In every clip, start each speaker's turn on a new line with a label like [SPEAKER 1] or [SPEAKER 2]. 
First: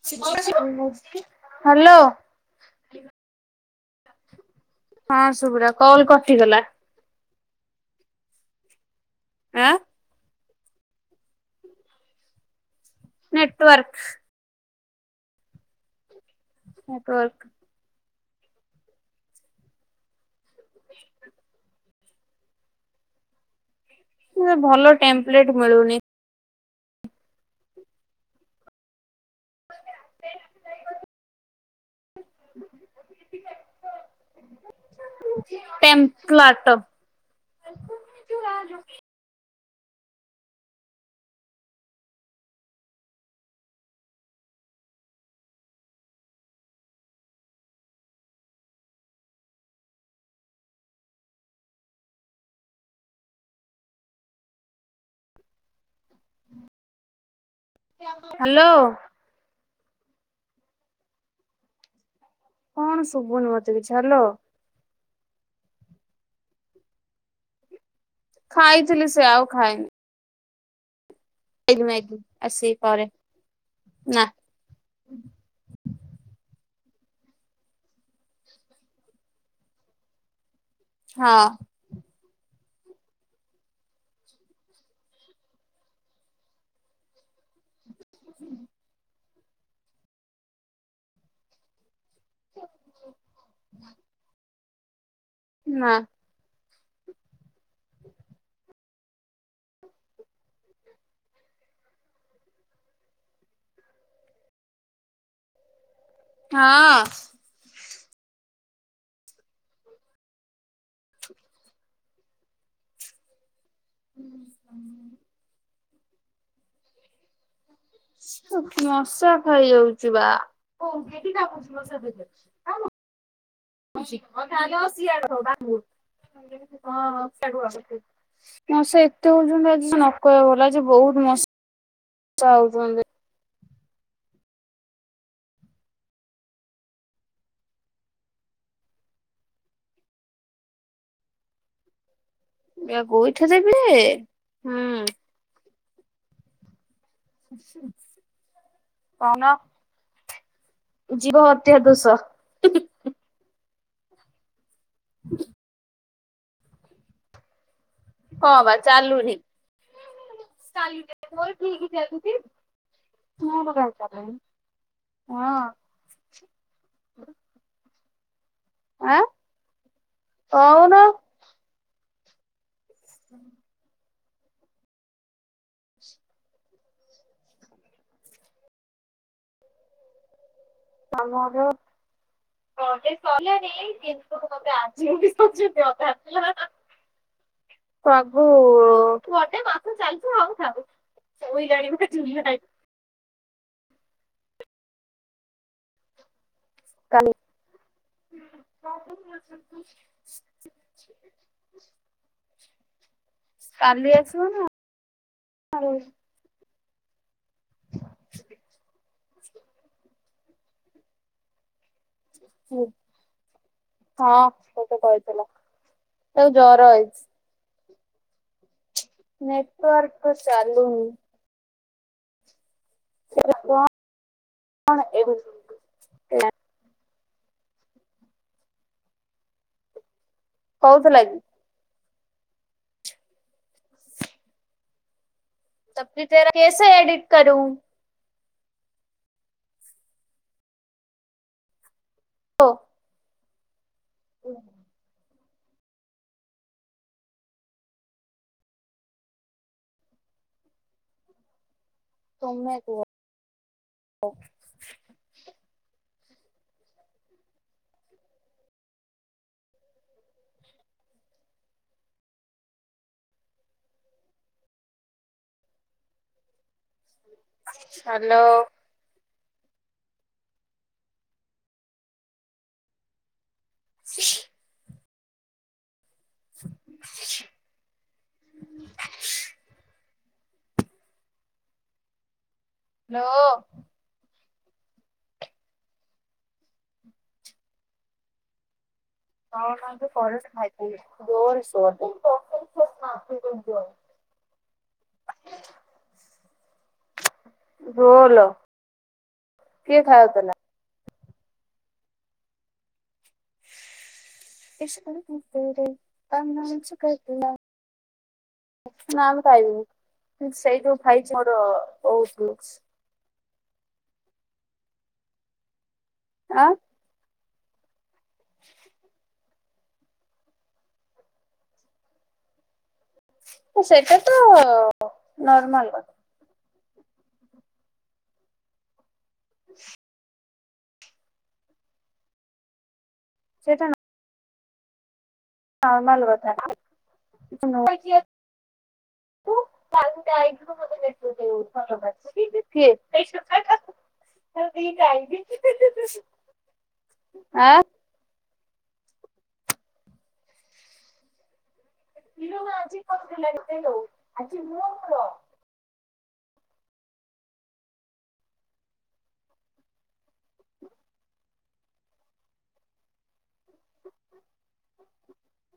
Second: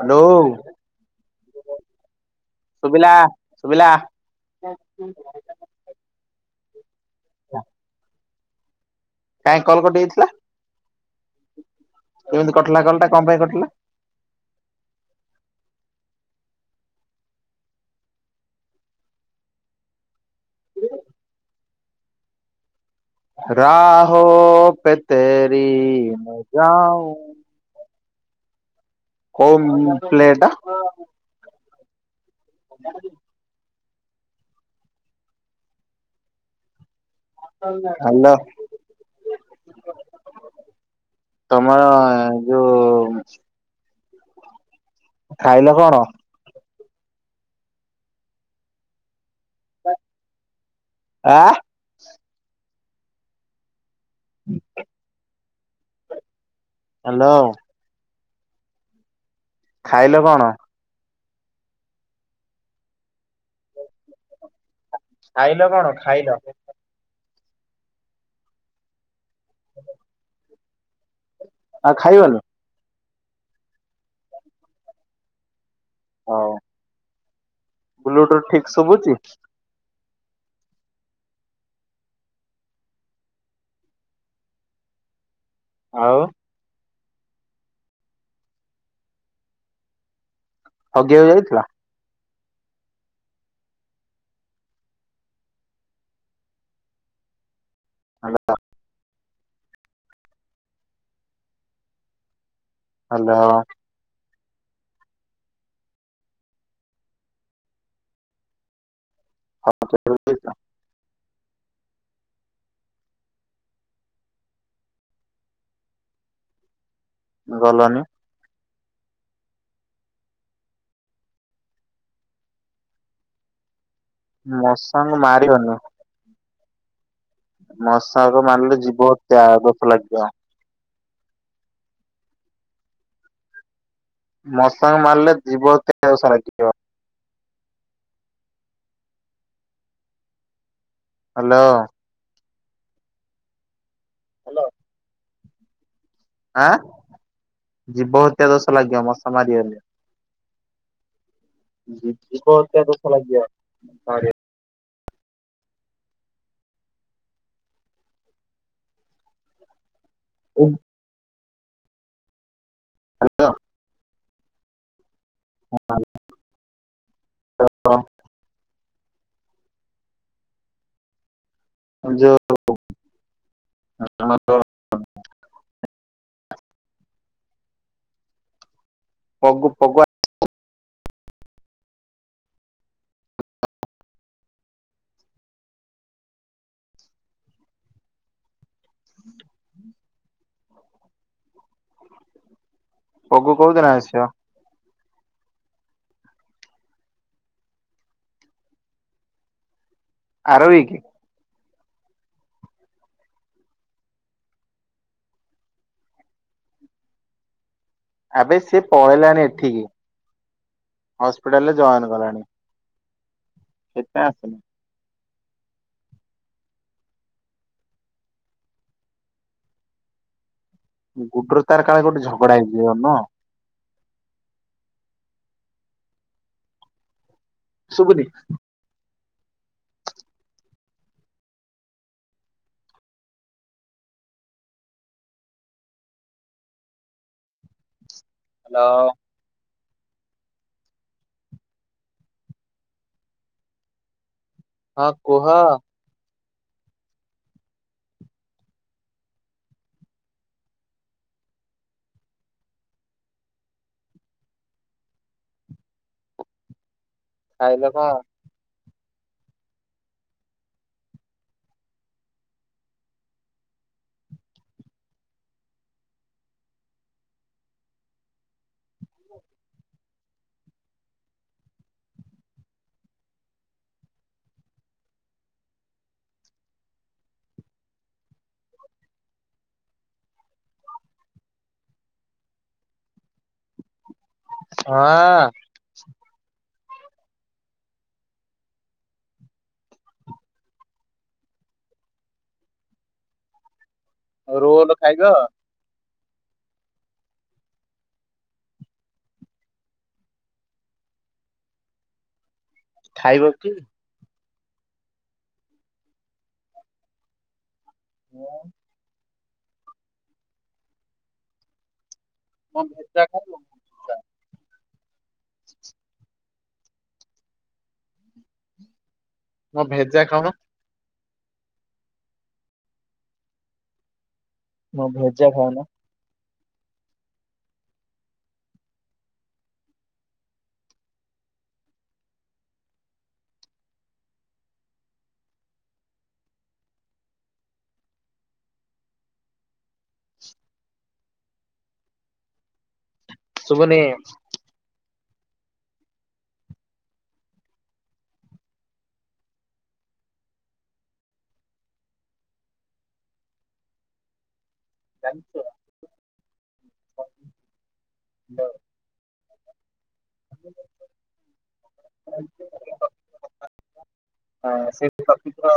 [SPEAKER 1] Hello
[SPEAKER 2] hello
[SPEAKER 1] ସୁଭିଲା ସୁଭିଲା?
[SPEAKER 2] ହଁ ସୁବିରା କଲ୍ କଟିଗଲା।
[SPEAKER 1] ହ କାଇଁ କଲ୍ କଟି ଯାଇଥିଲା? କେମିତି କଟିଲା କଲଟା କଁ ପାଇଁ କଟିଲା?
[SPEAKER 2] ହେତ୍ ନେଟୱର୍କ
[SPEAKER 1] ରାହୋ ପେ
[SPEAKER 2] ଭଲ ଟେମ୍ପଲେଟ
[SPEAKER 1] ତେରି
[SPEAKER 2] ମିଳୁନି
[SPEAKER 1] ମେଁ ଯାଉଁ କୋଉ ପ୍ଲେ ଟା?
[SPEAKER 2] ଟେମ୍ପ୍ଲଟୋ
[SPEAKER 1] ହାଲୋ ତମର ଯୋଉ ଖାଇଲ କଣ? ଆଁ [inaudible] ହ୍ୟାଲୋ
[SPEAKER 2] ହ୍ୟାଲୋ
[SPEAKER 1] ଖାଇଲ କଣ?
[SPEAKER 2] କଣ ଶୁଭୁନି ମତେ କିଛି? ହାଲୋ।
[SPEAKER 1] ଖାଇଲ କଣ ଖାଇଲ?
[SPEAKER 2] ଖାଇଥିଲି ସେ ଆଉ ଖାଇନି।
[SPEAKER 1] ଆଉ
[SPEAKER 2] [unintelligible]
[SPEAKER 1] ଖାଇବନି
[SPEAKER 2] ଆସିବି ପରେ ନା।
[SPEAKER 1] ହଉ। ବ୍ଲୁଟୁଥ ଠିକ୍ ଶୁବୁଚି?
[SPEAKER 2] ହଁ।
[SPEAKER 1] ଆଉ
[SPEAKER 2] ହୁଁ।
[SPEAKER 1] ଆଉ ଜିଅ ଯାଇଥିଲା?
[SPEAKER 2] ନା।
[SPEAKER 1] ହାଲୋ। ହାଲୋ।
[SPEAKER 2] ହଁ।
[SPEAKER 1] [unintelligible]
[SPEAKER 2] ହୁଁ ହଁ।
[SPEAKER 1] ଗଲନି।
[SPEAKER 2] ମଶା ଖାଇଯାଉଚି ବା।
[SPEAKER 1] ମଶାଙ୍କୁ ମାରିବନି
[SPEAKER 2] [unintelligible] ମଉସା ଏତେ ଓଜନ ଆଜି
[SPEAKER 1] ମଶାଙ୍କୁ ମାରିଲେ
[SPEAKER 2] ନ
[SPEAKER 1] ଜୀବ
[SPEAKER 2] କଇବା
[SPEAKER 1] ହତ୍ୟା ଦୋଷ
[SPEAKER 2] ଭଲ
[SPEAKER 1] ଲାଗିବ
[SPEAKER 2] ଆଜି ବହୁ [unintelligible] ଚାଉଚନ୍ତି।
[SPEAKER 1] ମଶା କୁ ମାରିଲେ ଜୀବ ହତ୍ୟା ଦୋଷ ଲାଗିବ। ହାଲୋ।
[SPEAKER 2] ଏ ଗୋଇଠା ଦେବେ ଏ ହୁଁ।
[SPEAKER 1] ଆଁ ଜୀବ ହତ୍ୟା ଦୋଷ ଲାଗିବ ମଶା
[SPEAKER 2] କଣ
[SPEAKER 1] ମାରିଗଲେ।
[SPEAKER 2] ଜୀବ ଦୋଷ
[SPEAKER 1] ଜୀ-ଜୀବ ହତ୍ୟା ଦୋଷ ଲାଗିବ [unintelligible]
[SPEAKER 2] ହ [inaudible] ହଁ ବା ଚାଲୁନି ମୋର କାଇଁ ଚାଲୁନି ହଁ
[SPEAKER 1] ହ [unintelligible]
[SPEAKER 2] ଆଁ କହୁନୁ?
[SPEAKER 1] ଆ ଯୋଉ
[SPEAKER 2] ହୁଁ
[SPEAKER 1] ହ [unintelligible] ପଗୁ ପଗୁଆ
[SPEAKER 2] ତମର ହଁ ସେ କଲେଣି କିୁନ୍ତୁ ମତେ ଆଜି ହିଁ କହହୁଚନ୍ତି ଅଧାରୁ ହା ହା।
[SPEAKER 1] [inaudible]
[SPEAKER 2] ପ୍ରଭୁୁ ଗଟେ ମାସ ଚାଲିଛି ହଉଥାଉ ଉଇ ଗାଡିଭଳିଆ ଚୁଲା
[SPEAKER 1] ପଗୁ କୋଉଦିନ ଆସିବ?
[SPEAKER 2] କାଲି
[SPEAKER 1] ଆର ୱିକ
[SPEAKER 2] କାଲି ଆସିବ ନା ଆର ୱି [inaudible]
[SPEAKER 1] ଆବେ ସିଏ ପଳେଇଲାଣି ଏଠିକି ହସ୍ପିଟାଲରେ ଜଏନ କଲାଣି। ସେଥିପାଇଁ
[SPEAKER 2] ହଁ
[SPEAKER 1] ଆସିନି।
[SPEAKER 2] ସେତ କହିଥିଲା ତାକୁ ଜର ହେଇଛି। ନେଟୱର୍କ ଚାଲୁନି।
[SPEAKER 1] ଗୁଡୁର ତାର କାଳେ କୋଉଠି ଝଗଡା ହେଇଥିବା ନୁହୁ
[SPEAKER 2] ଏ କଣ ଏ [unintelligible]
[SPEAKER 1] ସୁବୁନି?
[SPEAKER 2] କହୁଥିଲା କି ତ ଫିର ତେରା କସେ ଏଡିଟ କରୁ?
[SPEAKER 1] ହ୍ୟାଲୋ
[SPEAKER 2] ହଁ। ଓୁ।
[SPEAKER 1] ହଁ କୁହ?
[SPEAKER 2] ତୁମେ କୁହ?
[SPEAKER 1] ଖାଇଲେ କଣ?
[SPEAKER 2] [unintelligible] [inaudible] [inaudible] ନକୋ।
[SPEAKER 1] ହଁ।
[SPEAKER 2] ହଁ କରେଣ୍ଟ ଫାରେଷ୍ଟ ଜୋରେ ଶୁଅନ୍ତା।
[SPEAKER 1] ରୋଲ ଖାଇବ?
[SPEAKER 2] ରୋଲ କିଏ ଖାଇାଉ ଥିଲା?
[SPEAKER 1] ଖାଇବ କି?
[SPEAKER 2] [unintelligible] [unintelligible] ସେଇ ଯୋଉ ଭାଇଚି ମୋର [unintelligible]
[SPEAKER 1] [unintelligible]
[SPEAKER 2] ଆଁ [unintelligible]
[SPEAKER 1] ମଁ ଭେଜା ଖାଉନ?
[SPEAKER 2] ସେଇଟା ତ
[SPEAKER 1] ମୁଁ ଭଜା
[SPEAKER 2] ନର୍ମାଲ
[SPEAKER 1] ଖାଏନ?
[SPEAKER 2] କଥା [inaudible] ସେଟା ନାଁ ହଁ ନର୍ମାଲ ଭଜା। [unintelligible]
[SPEAKER 1] ସୁଭୁନି।
[SPEAKER 2] ତାର ଦିଟା ଆଇଡି। ଆ ଇଲୋ ମା ଆଜି କରଥିଲେଲୋ [unintelligible]
[SPEAKER 1] ଜାଣିଛ। ହଁ। ଆ [inaudible] ହ ସେଇଠି ରଖିଦିଅ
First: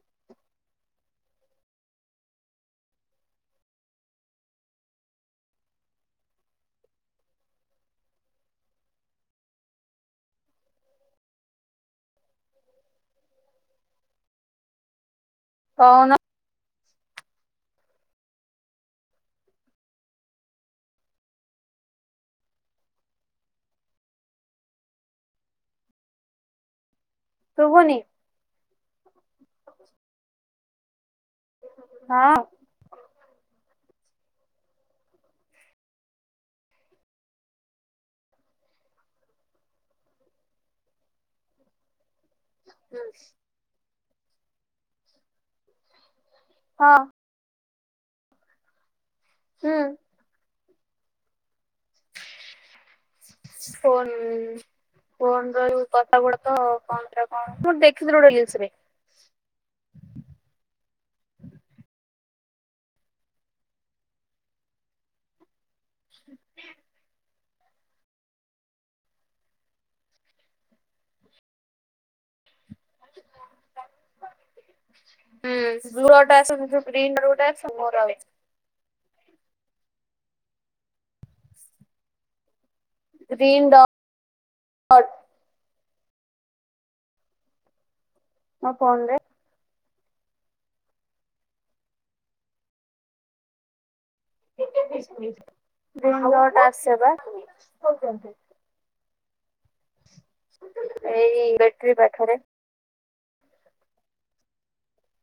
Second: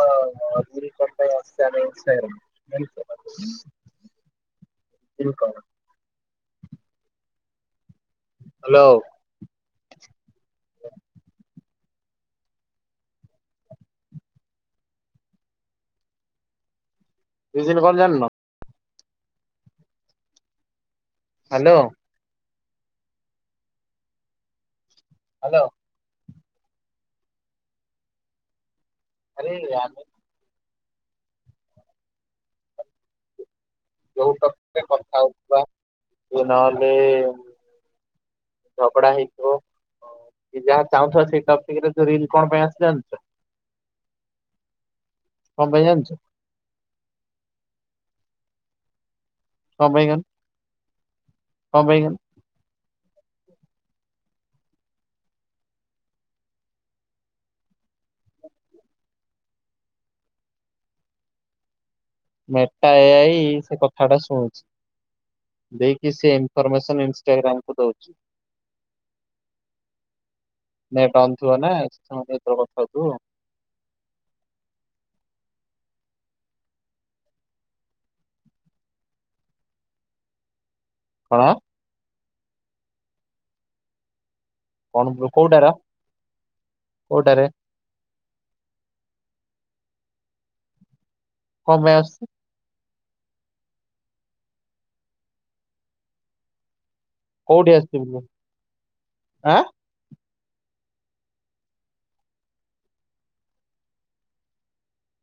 [SPEAKER 1] [unintelligible] [unintelligible] ଇଏ କଣ? ହାଲୋ।
[SPEAKER 2] କହୁନ?
[SPEAKER 1] ସିଜିନ୍ କଣ ଯାନ୍ ନ? ହାଲୋ। ହାଲୋ।
[SPEAKER 2] ଶୁଭୁନି?
[SPEAKER 1] ଆରେ ୟାର୍
[SPEAKER 2] ହଁ।
[SPEAKER 1] ଯୋଉ ଟପିକ୍ କଥା ହୋଉଥିଲ? ସେ ନହେଲେ ଝଗଡ଼ା ହେଇଥିବ, କି ଯାହା ଚାହୁଁଥିବ ସେଇ ଟପିକ୍ ରେ ରିିଲ୍ କଣ ପାଇଁ ଆସେ ଜାଣିଚ କଣ ପାଇଁ ଜାଣିଚ?
[SPEAKER 2] ହଁ।
[SPEAKER 1] [unintelligible] କଣ ପାଇଁକା?
[SPEAKER 2] ଫୋନ୍ ଫୋନ୍ ର ଯୋଉ କଥା ଗୁଡ଼ାକ କଣ ଥା କଣ? ମୁଁ ଦେଖିଥିଲି ଗୋଟେ ରିଲସ୍ ରେ।
[SPEAKER 1] ମେଟା ଏ ଆଇ ସେ କଥା ଟା ଶୁଣୁଛି। ଦେଇକି ସେ ଇନ୍ଫର୍ମେସନ ଇମ୍ସ ଚେରି ଟା ଆମକୁ ଦଉଛି। ନେଟ୍ ଅନ୍ ଥିବ ନା, କିଛି ସମୟ ପାଇଁ କୁଆଡେ କଥା ହଉଥୁବୁ। [unintelligible]
[SPEAKER 2] ହୁଁ, ଦୂରଟା ସେ ଯୋଉ ପ୍ରିଣ୍ଡୋର ଗୋଟେ ଆସେ [unintelligible]
[SPEAKER 1] କଣ?
[SPEAKER 2] ରିଣ୍ଡୋ
[SPEAKER 1] କଣ ବ୍ରୋ କୋଉଟାର? କୋଉଟାରେ?
[SPEAKER 2] ମୋ ଫୋନ୍ ରେ।
[SPEAKER 1] କଣ ପାଇଁ ଆସଛି?
[SPEAKER 2] ଗ୍ରୀନ୍ ଡଟ୍ ଆସେ ବା।
[SPEAKER 1] କୋଉଠି ଆସିବୁ କୁହ? ଆଁ,
[SPEAKER 2] ଏଇ ବେଟ୍ରି ପାଖରେ।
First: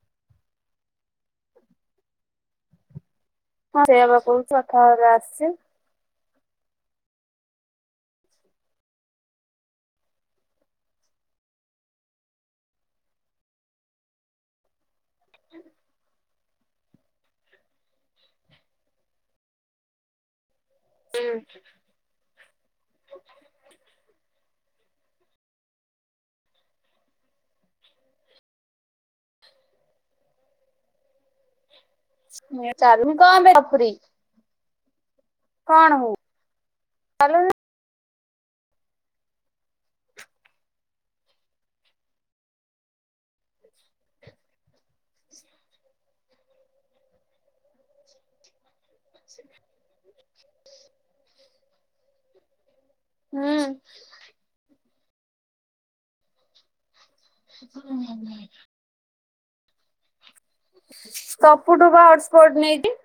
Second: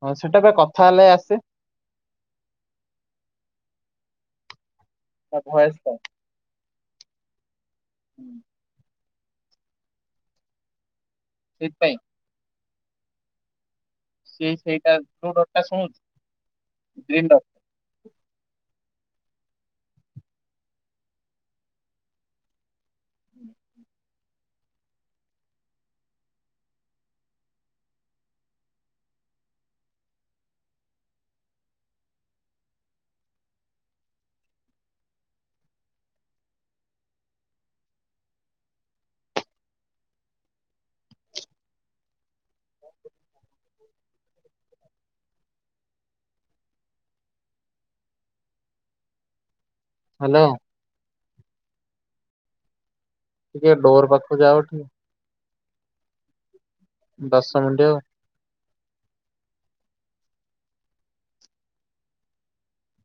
[SPEAKER 1] ହଁ ସେଟା ପା କଥା ହେଲେ ଆସେ।
[SPEAKER 2] ହଁ ସେଇଆ ପା କହୁଚି କଥା ହେଲେ ଆସ
[SPEAKER 1] ତା ଭାଏସ୍ ହୁଁ। ସେଇଥିପାଇଁ। ସେଇ ସେଇଟାଉ ତୋ କଥା ଶୁଣୁଛି ଗ୍ରୀନଡ।
[SPEAKER 2] ଉଁ, ମୁଁ ଏ ଚାରୁ କଣ ପାଇଁ ଗଫୁରି? କଣ ହଉ? [unintelligible]
[SPEAKER 1] ହ୍ୟାଲୋ।
[SPEAKER 2] ହୁଁ।
[SPEAKER 1] ଟିକେ ଡୋର୍ ପାଖକୁ ଯାଅଠି। ଦଶ ମିନିଟ ଆଉ
[SPEAKER 2] [inaudible] ତପୁ ଠୁ ପା ହଟସ୍ପଟ ନେଇଚି।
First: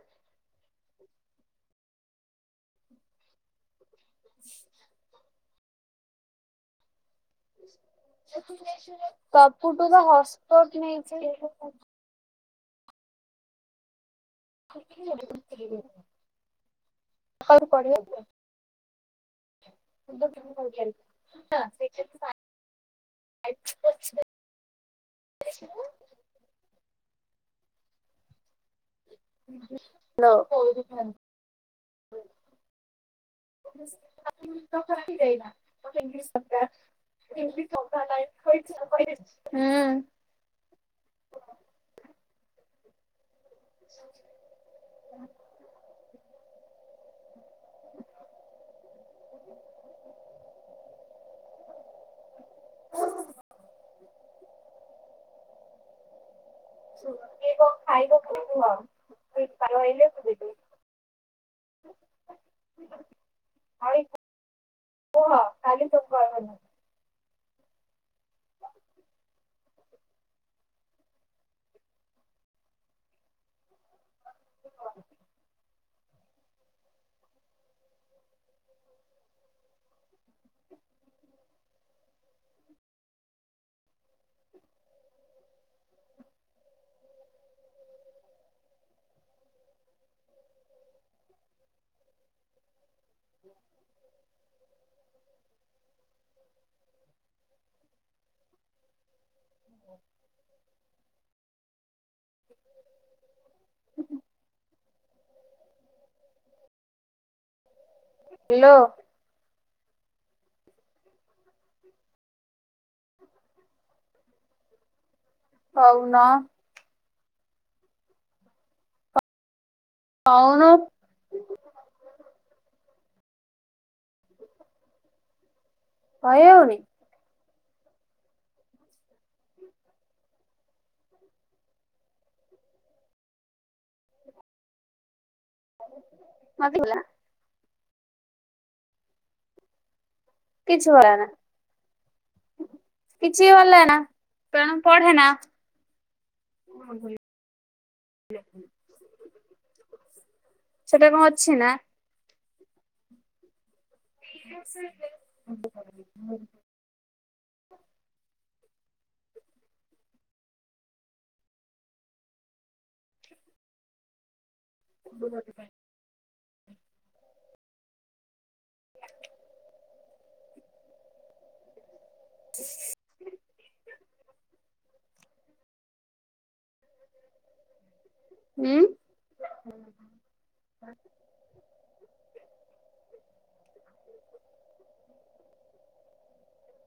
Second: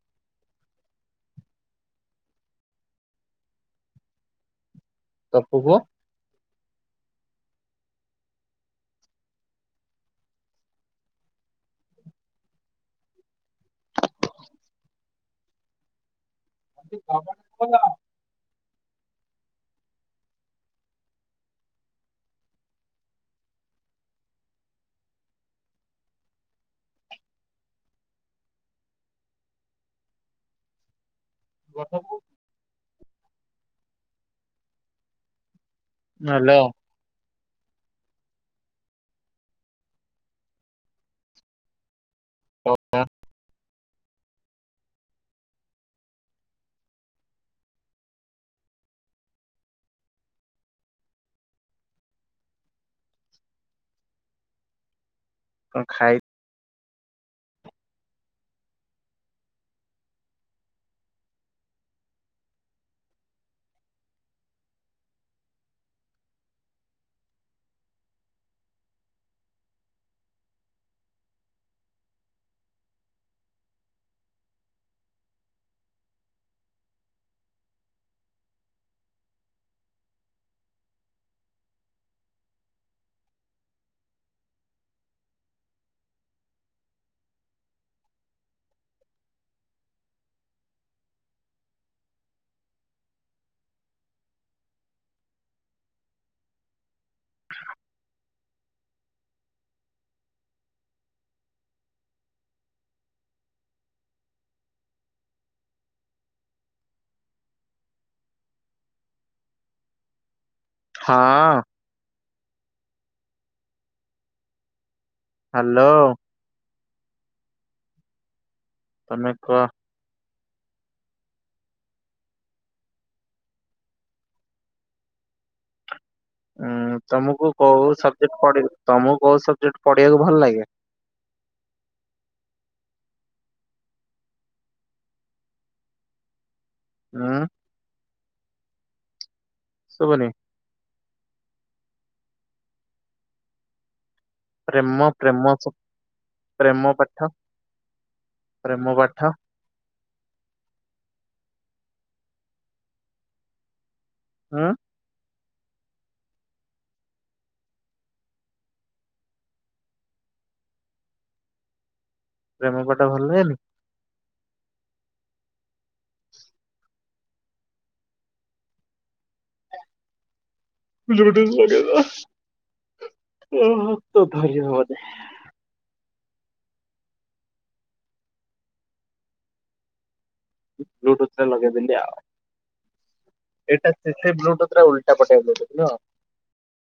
[SPEAKER 1] ତପୁ ପୁଅ
[SPEAKER 2] ତପୁ ଠୁ ପା ହସପଟ୍ ନେଇଛି। [unintelligible] ସକାଳୁ
[SPEAKER 1] [unintelligible]
[SPEAKER 2] ପଢିବାକୁ। [unintelligible] ଏ ଦେଖିବୁ ଆ। ଲୋ
[SPEAKER 1] ଗଛକୁ
[SPEAKER 2] [unintelligible]
[SPEAKER 1] ହ୍ୟାଲୋ
[SPEAKER 2] ହୁଁ।
[SPEAKER 1] କଥା
[SPEAKER 2] [inaudible]
[SPEAKER 1] [inaudible]
[SPEAKER 2] [inaudible]
[SPEAKER 1] କଣ ଖାଇ
[SPEAKER 2] ଶୁଣ କିଏ କଣ ଖାଇବା କିଏ କୁହ ଇ ସାଙ୍ଗ ଆଇଲେ ମୁଁ ଯିବି।
[SPEAKER 1] [inaudible]
[SPEAKER 2] [unintelligible] କୁହ କାଲି [unintelligible] [inaudible]
[SPEAKER 1] [inaudible]
[SPEAKER 2] [inaudible] [inaudible] ହାଲୋ।
[SPEAKER 1] ହଁ। ହ୍ୟାଲୋ
[SPEAKER 2] କହୁନ।
[SPEAKER 1] ତମେ କୁହ
[SPEAKER 2] କହୁନୁ କହି ହେଉନି।
[SPEAKER 1] ଉଁ ତମକୁ କୋଉ ସବଜେକ୍ଟ ତମକୁ କୋଉ ସବଜେକ୍ଟ ପଢ଼ିବାକୁ ଭଲ ଲାଗେ।
[SPEAKER 2] [unintelligible]
[SPEAKER 1] ହଁ। ସୁବୁନି।
[SPEAKER 2] କିଛି ଭଲନା ନା କିଛି ବି ଭଲାଗେ ନା। ତେଣୁ
[SPEAKER 1] ପ୍ରେମ
[SPEAKER 2] ପଢେ ନା।
[SPEAKER 1] ପ୍ରେମ ପ୍ରେମ ସ ପାଠ ପ୍ରେମ ପାଠ।
[SPEAKER 2] ସେଟା କଣ ଅଛି ନା?
[SPEAKER 1] ହୁଁ
[SPEAKER 2] [unintelligible]
[SPEAKER 1] ପ୍ରେମ ପାଠ ଭଲ ଲାଗେନି।
[SPEAKER 2] [unintelligible]
[SPEAKER 1] ଲୁଟସ ବଗେରା।
[SPEAKER 2] [inaudible]
[SPEAKER 1] ଓ ତ ଭାରି ହ।
[SPEAKER 2] ଉଁ [inaudible]
[SPEAKER 1] ବ୍ଲୁଟୁଥ୍ ଟା ଲଗେଇଦେଲି ଆଉ। ଏଟା ଯେତେ ବ୍ଲୁଟୁଥ୍ ର ଉଲ୍ଟା ପଶେଇ ଦଉଚନ୍ତି ନୁହଁ?